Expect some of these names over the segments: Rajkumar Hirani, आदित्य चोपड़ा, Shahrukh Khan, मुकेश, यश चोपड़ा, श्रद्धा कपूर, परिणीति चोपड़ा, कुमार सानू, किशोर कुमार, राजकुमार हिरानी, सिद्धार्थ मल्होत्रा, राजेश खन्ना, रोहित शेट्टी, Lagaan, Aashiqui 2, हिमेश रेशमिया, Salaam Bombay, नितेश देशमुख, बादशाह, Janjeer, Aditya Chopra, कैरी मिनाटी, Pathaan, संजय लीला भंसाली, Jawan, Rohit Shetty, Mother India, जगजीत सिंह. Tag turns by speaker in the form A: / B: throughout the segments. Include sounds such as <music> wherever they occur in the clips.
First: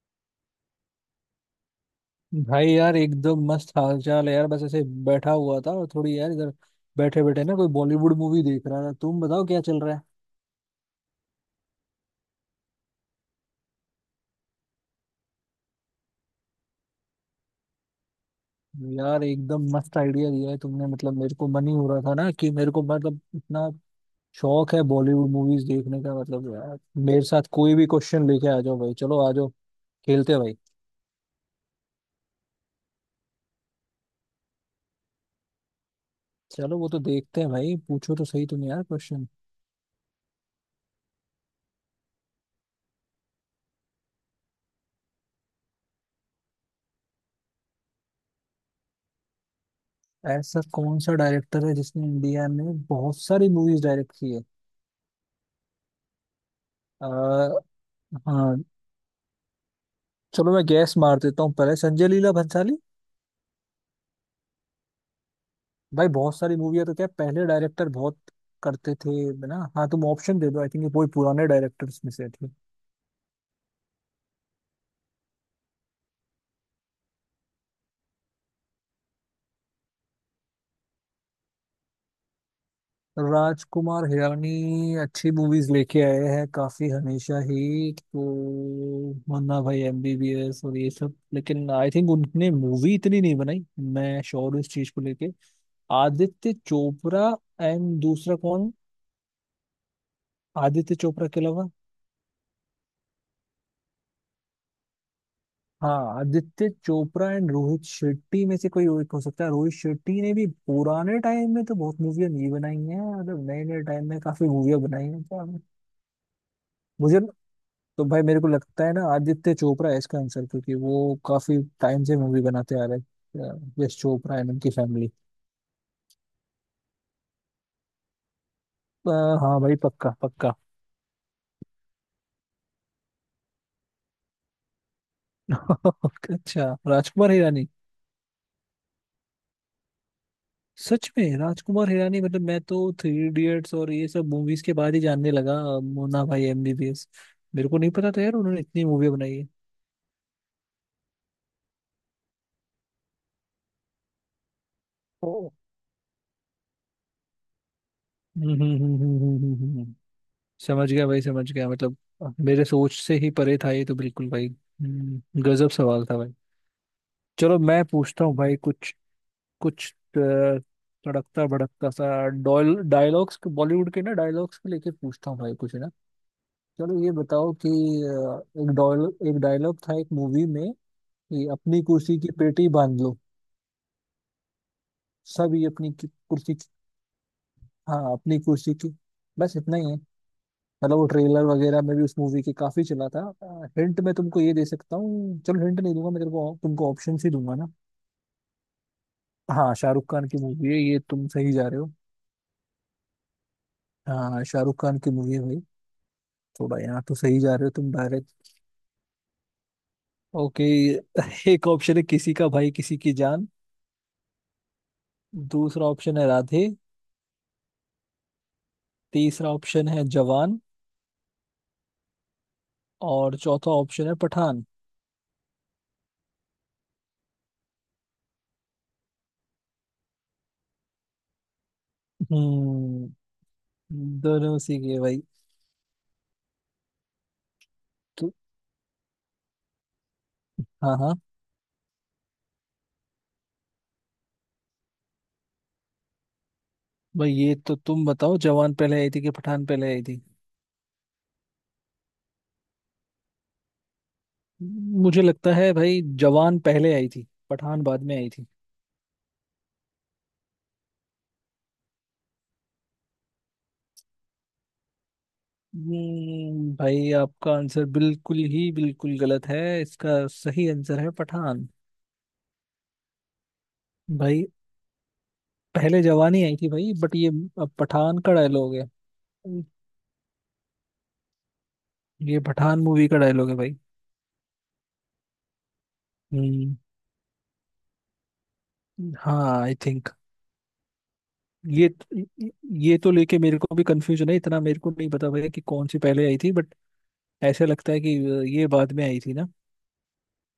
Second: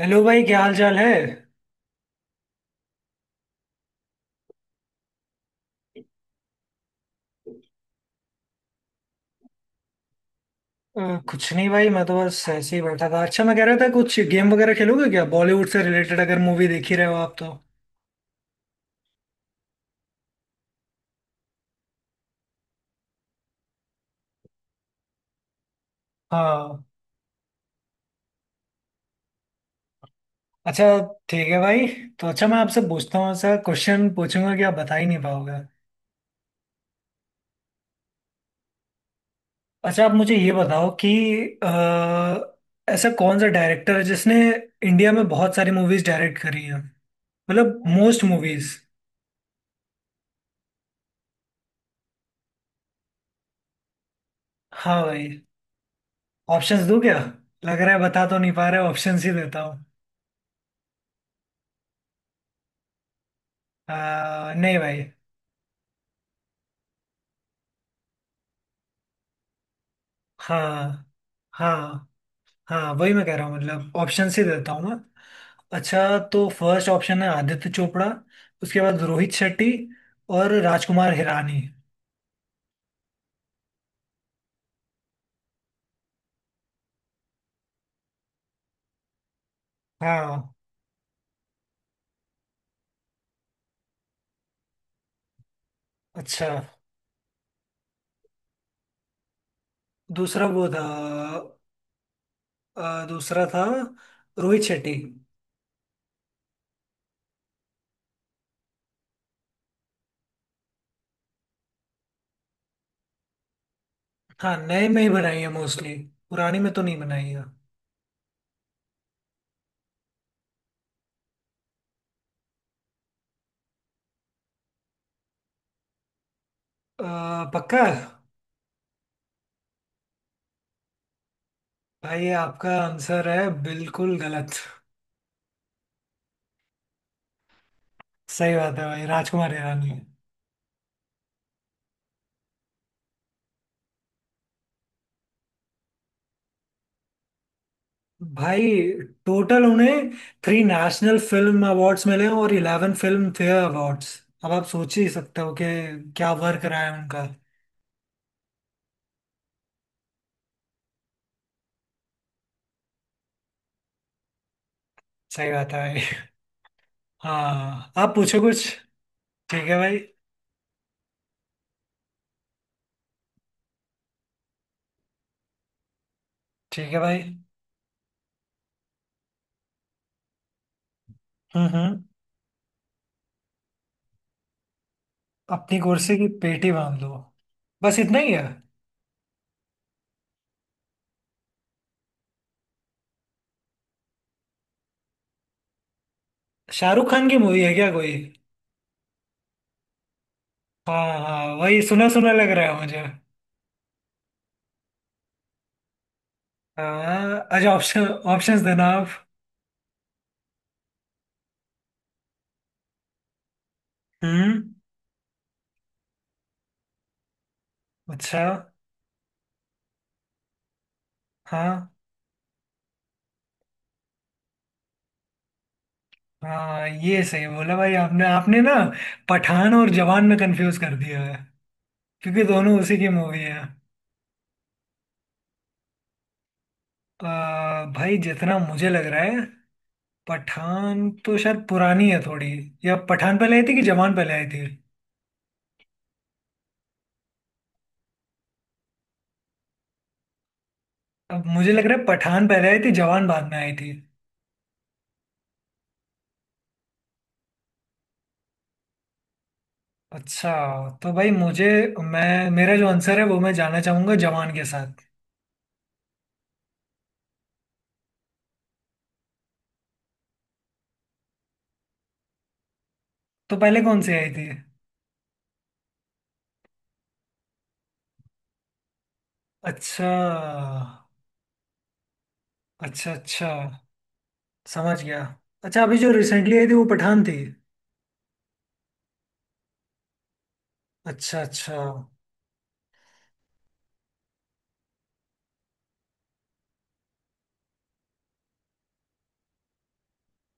A: Hello भाई, क्या हाल चाल है।
B: भाई यार, एकदम मस्त हाल चाल है यार। बस ऐसे बैठा हुआ था और थोड़ी यार इधर बैठे बैठे ना, कोई बॉलीवुड मूवी देख रहा था। तुम बताओ क्या चल रहा है।
A: अ, कुछ नहीं भाई, मैं तो बस ऐसे ही बैठा था। अच्छा, मैं कह रहा था कुछ गेम वगैरह खेलोगे क्या? बॉलीवुड से रिलेटेड, अगर मूवी देखी रहे हो आप तो।
B: यार एकदम मस्त आइडिया दिया है तुमने। मतलब मेरे को मन ही हो रहा था ना कि मेरे को, मतलब इतना शौक है बॉलीवुड मूवीज देखने का, मतलब यार।
A: हाँ।
B: मेरे साथ कोई भी क्वेश्चन लेके आ जाओ भाई। चलो आ जाओ, खेलते हैं भाई।
A: अच्छा, ठीक है भाई। तो अच्छा, मैं आपसे पूछता हूँ, ऐसा क्वेश्चन पूछूंगा कि आप बता ही नहीं पाओगे।
B: चलो वो तो देखते हैं भाई, पूछो तो सही तुम यार क्वेश्चन।
A: अच्छा, आप मुझे ये बताओ कि अ, ऐसा कौन सा डायरेक्टर है जिसने इंडिया में बहुत सारी मूवीज डायरेक्ट करी हैं, मतलब मोस्ट मूवीज।
B: ऐसा कौन सा डायरेक्टर है जिसने इंडिया में बहुत सारी मूवीज डायरेक्ट की है?
A: हाँ भाई। ऑप्शंस दूं
B: अ,
A: क्या? लग रहा है बता तो नहीं
B: हाँ।
A: पा रहे, ऑप्शंस ही देता हूँ।
B: चलो मैं गैस मार देता हूँ, पहले संजय लीला भंसाली।
A: नहीं भाई।
B: भाई बहुत सारी मूवी है तो क्या पहले डायरेक्टर बहुत करते थे ना? हाँ तुम ऑप्शन दे दो, आई थिंक ये
A: हाँ,
B: बहुत पुराने डायरेक्टर्स
A: हाँ,
B: में से थे।
A: हाँ, वही मैं कह रहा हूँ, मतलब ऑप्शन से देता हूँ मैं। अच्छा तो फर्स्ट ऑप्शन है आदित्य चोपड़ा, उसके बाद रोहित शेट्टी, और राजकुमार हिरानी।
B: राजकुमार हिरानी अच्छी मूवीज लेके आए हैं काफी, हमेशा ही तो। मन्ना भाई
A: हाँ।
B: एमबीबीएस और ये सब, लेकिन आई थिंक उनने मूवी इतनी नहीं बनाई। मैं श्योर हूँ इस चीज को लेके।
A: अच्छा।
B: आदित्य चोपड़ा एंड दूसरा कौन?
A: दूसरा वो था
B: आदित्य चोपड़ा के अलावा।
A: दूसरा था रोहित शेट्टी।
B: हाँ, आदित्य चोपड़ा एंड रोहित शेट्टी में से कोई एक हो सकता है। रोहित शेट्टी ने भी पुराने टाइम में तो बहुत मूवियाँ नहीं बनाई हैं, मतलब नए नए टाइम में काफी
A: हाँ,
B: मूवियाँ
A: नए में
B: बनाई
A: ही
B: हैं, तो
A: बनाई है मोस्टली, पुरानी में तो नहीं
B: मुझे
A: बनाई
B: न-
A: है।
B: तो भाई मेरे को लगता है ना आदित्य चोपड़ा है इसका आंसर, क्योंकि वो काफी टाइम से मूवी बनाते आ रहे हैं, यश चोपड़ा एंड उनकी फैमिली।
A: पक्का।
B: हाँ भाई, पक्का पक्का।
A: भाई आपका आंसर है बिल्कुल गलत।
B: <laughs> अच्छा, राजकुमार हिरानी।
A: सही बात है भाई, राजकुमार हिरानी।
B: सच में राजकुमार हिरानी, मतलब मैं तो थ्री इडियट्स और ये सब मूवीज के बाद ही जानने लगा। मोना भाई एमबीबीएस, मेरे को नहीं पता था यार उन्होंने
A: भाई,
B: इतनी मूवी बनाई है।
A: टोटल उन्हें थ्री नेशनल फिल्म अवार्ड्स मिले हैं और 11 फिल्म फेयर अवार्ड्स। अब आप सोच ही
B: ओ।
A: सकते हो कि क्या वर्क रहा है उनका।
B: हम्म, हम्म, हम्म, हम्म, समझ गया भाई, समझ गया, मतलब मेरे सोच से ही परे था ये तो बिल्कुल भाई।
A: सही
B: गजब
A: बात है भाई।
B: सवाल था भाई। चलो मैं
A: हाँ, आप
B: पूछता हूँ
A: पूछो
B: भाई
A: कुछ।
B: कुछ।
A: ठीक है
B: कुछ
A: भाई।
B: तड़कता भड़कता सा डॉल डायलॉग्स बॉलीवुड के ना, डायलॉग्स के लेके पूछता हूँ भाई कुछ ना।
A: ठीक है
B: चलो ये
A: भाई।
B: बताओ कि एक डायलॉग था एक मूवी में कि
A: हम्म,
B: अपनी
A: हम्म।
B: कुर्सी की पेटी बांध लो। सब ये
A: अपनी
B: अपनी
A: कुर्सी की
B: कुर्सी की।
A: पेटी बांध लो। बस
B: हाँ
A: इतना ही
B: अपनी
A: है।
B: कुर्सी की, बस इतना ही है। मतलब वो ट्रेलर वगैरह में भी उस मूवी के काफी चला था। हिंट मैं तुमको ये दे सकता हूँ। चलो हिंट नहीं दूंगा मैं तेरे को तुमको
A: शाहरुख
B: ऑप्शन
A: खान
B: ही
A: की
B: दूंगा
A: मूवी
B: ना।
A: है क्या कोई?
B: हाँ, शाहरुख खान की मूवी है ये,
A: हाँ,
B: तुम
A: हाँ,
B: सही जा
A: वही
B: रहे हो।
A: सुना सुना लग रहा है मुझे।
B: हाँ शाहरुख खान की मूवी है भाई। थोड़ा यहाँ तो
A: हाँ,
B: सही जा रहे
A: अच्छा।
B: हो तुम
A: ऑप्शन
B: डायरेक्ट।
A: ऑप्शंस देना आप।
B: ओके। <laughs> एक ऑप्शन है किसी का भाई किसी की जान।
A: हम्म।
B: दूसरा ऑप्शन है राधे।
A: अच्छा।
B: तीसरा ऑप्शन है जवान।
A: हाँ,
B: और चौथा ऑप्शन है पठान।
A: हाँ, ये सही बोला भाई आपने आपने ना पठान और जवान में कंफ्यूज कर दिया है, क्योंकि दोनों उसी की
B: हम्म।
A: मूवी है।
B: दोनों उसी की है भाई।
A: भाई
B: तो
A: जितना मुझे लग रहा है,
B: हाँ
A: पठान
B: हाँ,
A: तो शायद पुरानी है थोड़ी। या पठान पहले आई थी कि जवान पहले आई थी?
B: भाई ये तो तुम बताओ जवान पहले आई थी कि पठान पहले आई थी?
A: अब मुझे लग रहा है पठान पहले आई थी, जवान बाद में आई थी।
B: मुझे लगता है भाई जवान पहले आई थी, पठान बाद में आई थी।
A: अच्छा। तो भाई मुझे मैं मेरा जो आंसर है वो मैं जाना चाहूंगा जवान के साथ।
B: भाई आपका आंसर बिल्कुल ही बिल्कुल गलत है। इसका सही आंसर है पठान।
A: तो पहले कौन सी आई थी?
B: भाई पहले जवानी आई थी भाई, बट ये अब पठान का डायलॉग है।
A: अच्छा,
B: ये पठान मूवी
A: अच्छा,
B: का
A: अच्छा,
B: डायलॉग है भाई।
A: समझ गया। अच्छा, अभी जो रिसेंटली आई थी
B: हम्म,
A: वो पठान थी।
B: हाँ आई थिंक
A: अच्छा, अच्छा।
B: ये ये तो लेके मेरे को भी कंफ्यूजन है, इतना मेरे को नहीं पता भाई कि कौन सी पहले आई थी, बट ऐसे लगता है कि ये बाद में आई थी ना।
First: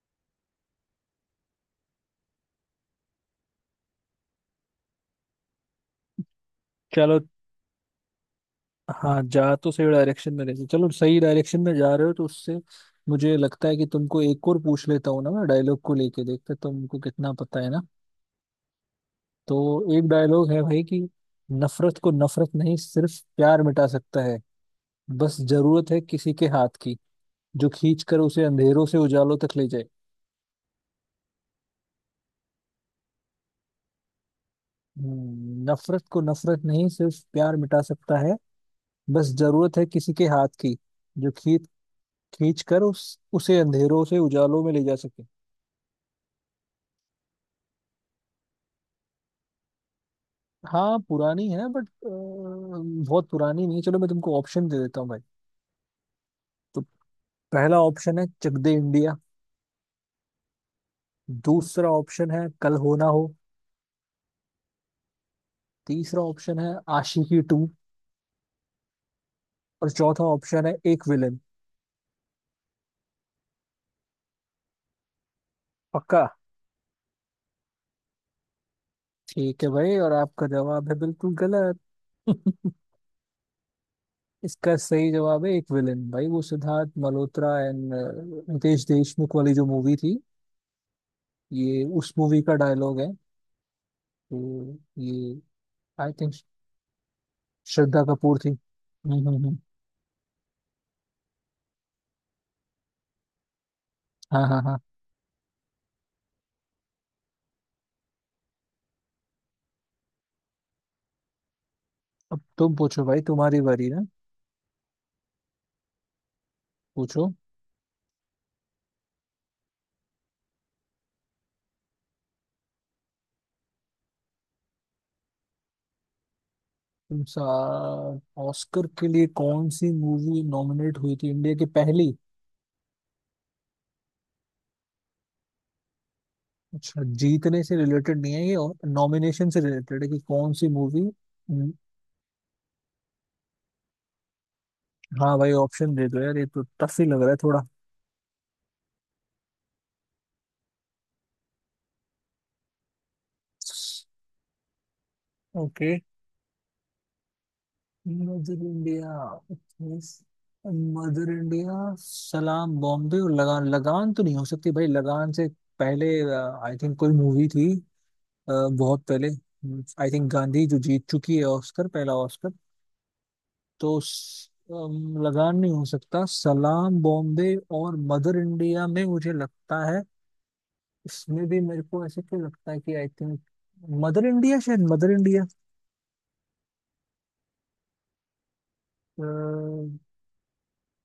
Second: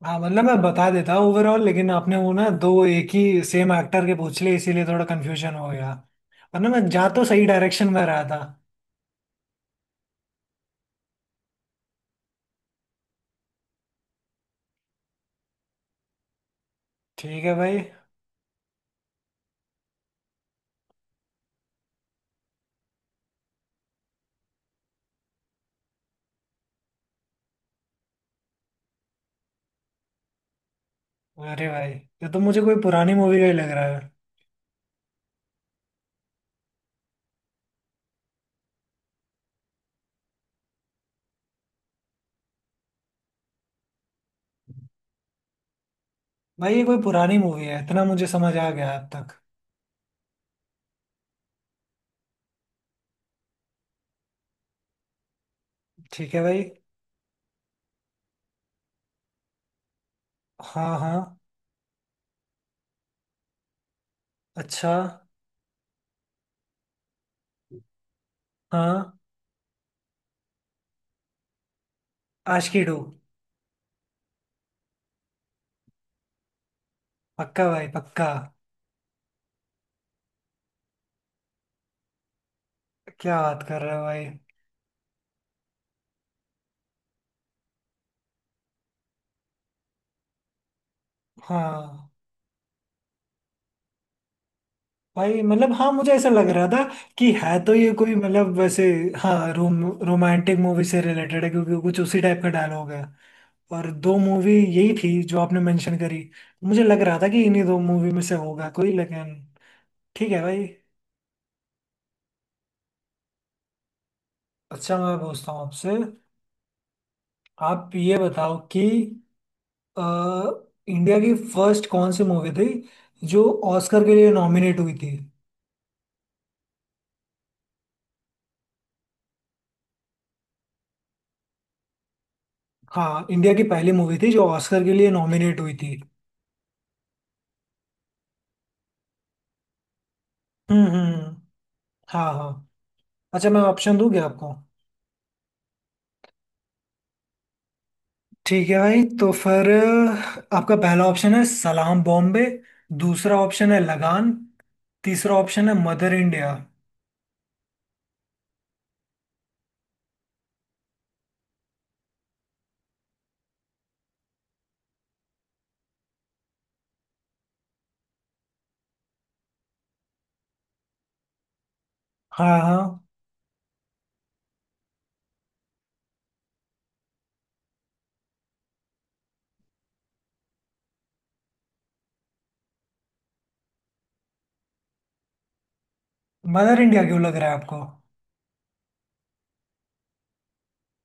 A: हाँ, मतलब मैं बता देता हूँ ओवरऑल, लेकिन आपने वो ना दो एक ही सेम एक्टर के पूछ लिए, इसीलिए थोड़ा कंफ्यूजन हो गया। वरना मैं जा
B: चलो।
A: तो सही डायरेक्शन में रहा था।
B: हाँ जा तो सही डायरेक्शन में रहे थे। चलो सही डायरेक्शन में जा रहे हो, तो उससे मुझे लगता है कि तुमको एक और पूछ लेता हूँ ना मैं, डायलॉग को लेके देखते तुमको कितना
A: ठीक है
B: पता है
A: भाई।
B: ना। तो एक डायलॉग है भाई कि नफरत को नफरत नहीं सिर्फ प्यार मिटा सकता है, बस जरूरत है किसी के हाथ की, जो खींच कर उसे अंधेरों से उजालों तक ले जाए।
A: अरे भाई, ये तो मुझे कोई पुरानी मूवी का ही लग रहा है।
B: नफरत को नफरत नहीं सिर्फ प्यार मिटा सकता है, बस जरूरत है किसी के हाथ की, जो खींच खींच कर उस उसे अंधेरों से उजालों में ले जा सके।
A: भाई, ये कोई पुरानी मूवी है, इतना मुझे समझ आ गया अब तक।
B: हाँ पुरानी है बट बहुत पुरानी नहीं है। चलो मैं तुमको ऑप्शन दे देता हूँ भाई।
A: ठीक है भाई।
B: तो पहला ऑप्शन है चक दे इंडिया।
A: हाँ, हाँ,
B: दूसरा ऑप्शन है कल हो ना हो।
A: अच्छा,
B: तीसरा ऑप्शन है आशिकी टू।
A: हाँ,
B: और चौथा ऑप्शन है एक विलन।
A: आशिकी टू।
B: पक्का?
A: पक्का भाई, पक्का।
B: ठीक है भाई, और आपका जवाब है बिल्कुल गलत। <laughs>
A: क्या बात कर रहे हो भाई?
B: इसका सही जवाब है एक विलन भाई, वो सिद्धार्थ मल्होत्रा एंड नितेश देशमुख वाली जो मूवी थी, ये
A: हाँ
B: उस मूवी का डायलॉग है। तो ये,
A: भाई, मतलब हाँ, मुझे
B: आई
A: ऐसा
B: थिंक,
A: लग रहा था कि है तो ये
B: श्रद्धा
A: कोई,
B: कपूर थी।
A: मतलब वैसे,
B: हम्म, हम्म,
A: हाँ,
B: हम्म।
A: रोमांटिक मूवी से रिलेटेड है, क्योंकि कुछ उसी टाइप का डायलॉग है। और दो
B: हाँ,
A: मूवी
B: हाँ, हाँ।
A: यही थी जो आपने मेंशन करी। मुझे लग रहा था कि इन्हीं दो मूवी में से होगा कोई, लेकिन ठीक है भाई।
B: अब तुम पूछो भाई, तुम्हारी बारी ना।
A: अच्छा, मैं पूछता हूँ आपसे।
B: पूछो।
A: आप ये बताओ कि अ, इंडिया की फर्स्ट कौन सी मूवी थी जो ऑस्कर के लिए नॉमिनेट हुई थी?
B: तुम सा ऑस्कर के लिए कौन सी मूवी नॉमिनेट हुई थी, इंडिया की पहली?
A: हाँ, इंडिया की पहली मूवी थी जो ऑस्कर के लिए नॉमिनेट हुई थी।
B: अच्छा, जीतने से रिलेटेड नहीं है ये और नॉमिनेशन से रिलेटेड है कि कौन सी
A: हम्म,
B: मूवी?
A: हम्म। हाँ, हाँ। अच्छा, मैं ऑप्शन दूं क्या आपको?
B: हाँ भाई ऑप्शन दे दो यार, ये तो टफ ही लग रहा है थोड़ा।
A: ठीक है भाई। तो फिर आपका पहला ऑप्शन है सलाम बॉम्बे, दूसरा ऑप्शन है लगान, तीसरा ऑप्शन है
B: okay.
A: Mother India.
B: Mother India, mother India, Salaam Bombay और लगान। लगान तो नहीं हो सकती भाई, लगान से पहले आई थिंक कोई मूवी थी अ, बहुत पहले। आई थिंक गांधी जो जीत चुकी है ऑस्कर, पहला ऑस्कर।
A: हाँ, हाँ।
B: तो लगान नहीं हो सकता, सलाम बॉम्बे और मदर इंडिया में मुझे लगता है, इसमें भी मेरे को ऐसे क्यों लगता है कि आई थिंक मदर इंडिया, शायद मदर इंडिया।
A: मदर इंडिया क्यों लग रहा है आपको?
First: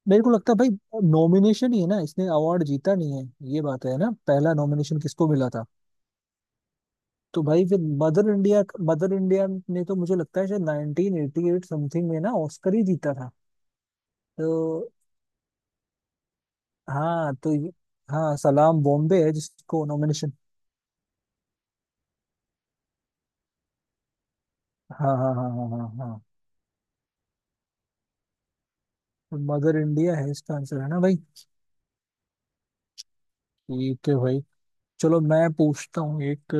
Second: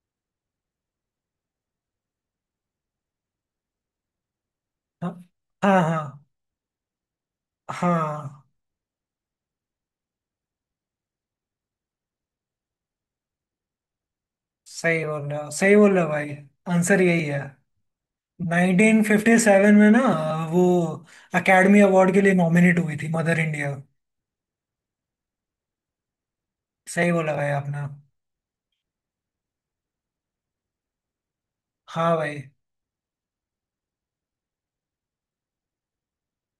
B: मेरे को लगता है भाई नॉमिनेशन ही है ना, इसने अवार्ड जीता नहीं है, ये बात है ना? पहला नॉमिनेशन
A: हाँ,
B: किसको मिला था?
A: हाँ,
B: तो भाई फिर
A: हाँ,
B: मदर
A: हाँ,
B: इंडिया। मदर इंडिया ने तो मुझे लगता है शायद 1988 समथिंग में ना ऑस्कर ही जीता था। तो
A: सही बोल रहे हो, सही बोल रहे हो भाई, आंसर यही
B: हाँ
A: है।
B: तो हाँ सलाम बॉम्बे है
A: 1957
B: जिसको
A: में ना
B: नॉमिनेशन।
A: वो एकेडमी अवार्ड के लिए नॉमिनेट हुई थी, मदर इंडिया।
B: हाँ, हाँ, हाँ, हाँ, हाँ, हाँ।
A: सही बोला भाई आपने।
B: मदर इंडिया है इसका आंसर है ना भाई?
A: हाँ भाई।
B: ठीक है भाई। चलो मैं पूछता हूँ एक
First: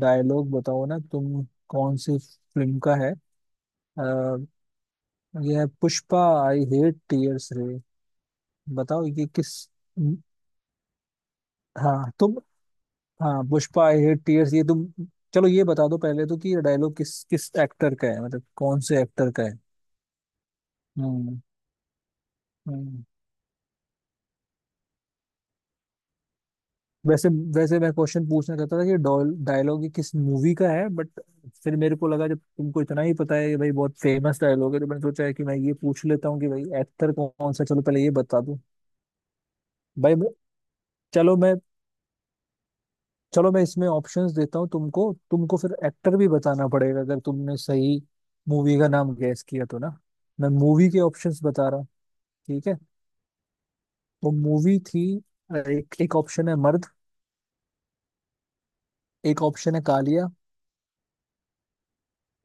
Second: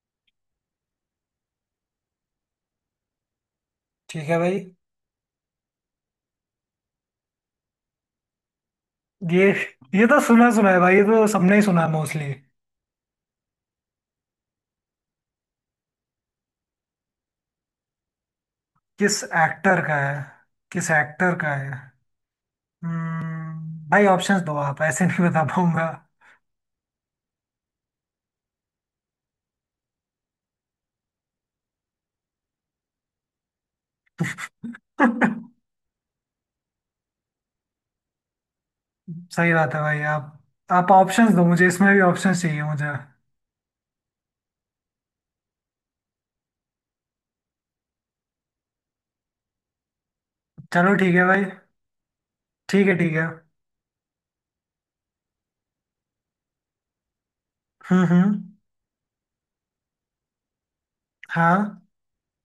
B: डायलॉग, बताओ ना तुम कौन सी फिल्म का है।
A: ठीक
B: अ,
A: है भाई।
B: ये है पुष्पा, आई हेट टीयर्स रे। बताओ ये
A: ये
B: किस।
A: ये तो सुना सुना है भाई, ये तो सबने ही सुना है
B: हाँ
A: मोस्टली।
B: तुम। हाँ पुष्पा, आई हेट टीयर्स, ये तुम। चलो ये बता दो पहले तो कि ये डायलॉग किस किस एक्टर का है, मतलब कौन से
A: किस
B: एक्टर का है।
A: एक्टर का है? किस एक्टर
B: हम्म,
A: का है?
B: हम्म।
A: भाई ऑप्शंस दो, आप ऐसे नहीं बता पाऊंगा।
B: वैसे वैसे मैं क्वेश्चन पूछना चाहता था कि डायलॉग ये किस मूवी का है, बट फिर मेरे को लगा जब तुमको इतना ही पता है कि भाई बहुत फेमस डायलॉग है, तो मैंने सोचा है कि मैं ये
A: <laughs>
B: पूछ लेता हूँ कि भाई एक्टर कौन सा है। चलो पहले ये बता दो।
A: सही बात है भाई।
B: भाई मैं-
A: आप ऑप्शंस
B: चलो
A: दो
B: मैं
A: मुझे, इसमें भी ऑप्शंस चाहिए मुझे।
B: चलो मैं इसमें ऑप्शंस देता हूँ तुमको, तुमको फिर एक्टर भी बताना पड़ेगा अगर तुमने सही मूवी का नाम गैस किया तो ना। मैं मूवी
A: चलो
B: के
A: ठीक है
B: ऑप्शंस
A: भाई।
B: बता रहा हूँ। ठीक है।
A: ठीक है, ठीक है।
B: वो मूवी थी, एक एक ऑप्शन है मर्द।
A: हम्म, हम्म।
B: एक ऑप्शन है कालिया।
A: हाँ,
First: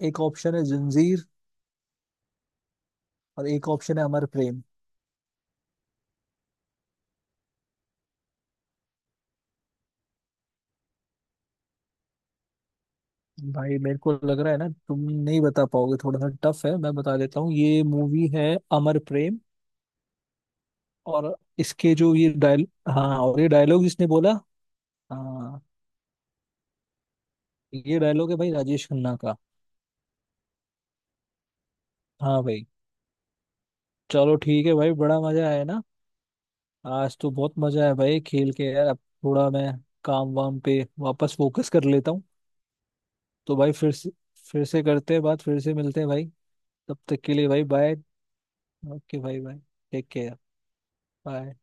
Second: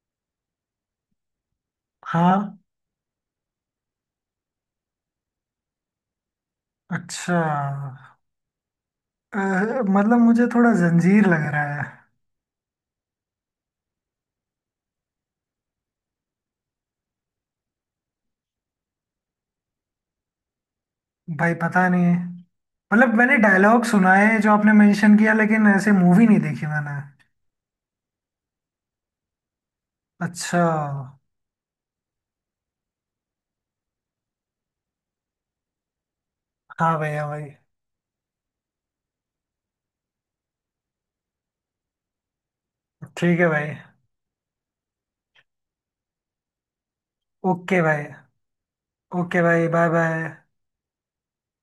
B: एक ऑप्शन है जंजीर।
A: हाँ।
B: और एक ऑप्शन है अमर प्रेम।
A: अच्छा, अ, मतलब मुझे थोड़ा जंजीर लग रहा है।
B: भाई मेरे को लग रहा है ना तुम नहीं बता पाओगे, थोड़ा सा टफ है। मैं बता देता हूँ ये मूवी है अमर प्रेम। और
A: भाई, पता
B: इसके
A: नहीं,
B: जो ये डायल
A: मतलब
B: हाँ,
A: मैंने
B: और ये डायलॉग
A: डायलॉग
B: जिसने
A: सुना
B: बोला,
A: है जो आपने मेंशन किया,
B: हाँ,
A: लेकिन ऐसे मूवी नहीं देखी मैंने।
B: ये डायलॉग है भाई राजेश खन्ना का।
A: अच्छा।
B: हाँ भाई। चलो ठीक है भाई, बड़ा मजा आया ना।
A: हाँ
B: आज
A: भैया
B: तो
A: भाई।
B: बहुत मजा आया भाई खेल के यार। अब थोड़ा मैं काम वाम पे वापस फोकस कर लेता हूँ।
A: ठीक है
B: तो
A: भाई।
B: भाई फिर से करते हैं बात, फिर से मिलते हैं भाई। तब तक के लिए भाई
A: ओके
B: बाय।
A: भाई।
B: ओके भाई
A: ओके
B: बाय।
A: भाई, bye
B: take
A: bye.
B: Care. Bye.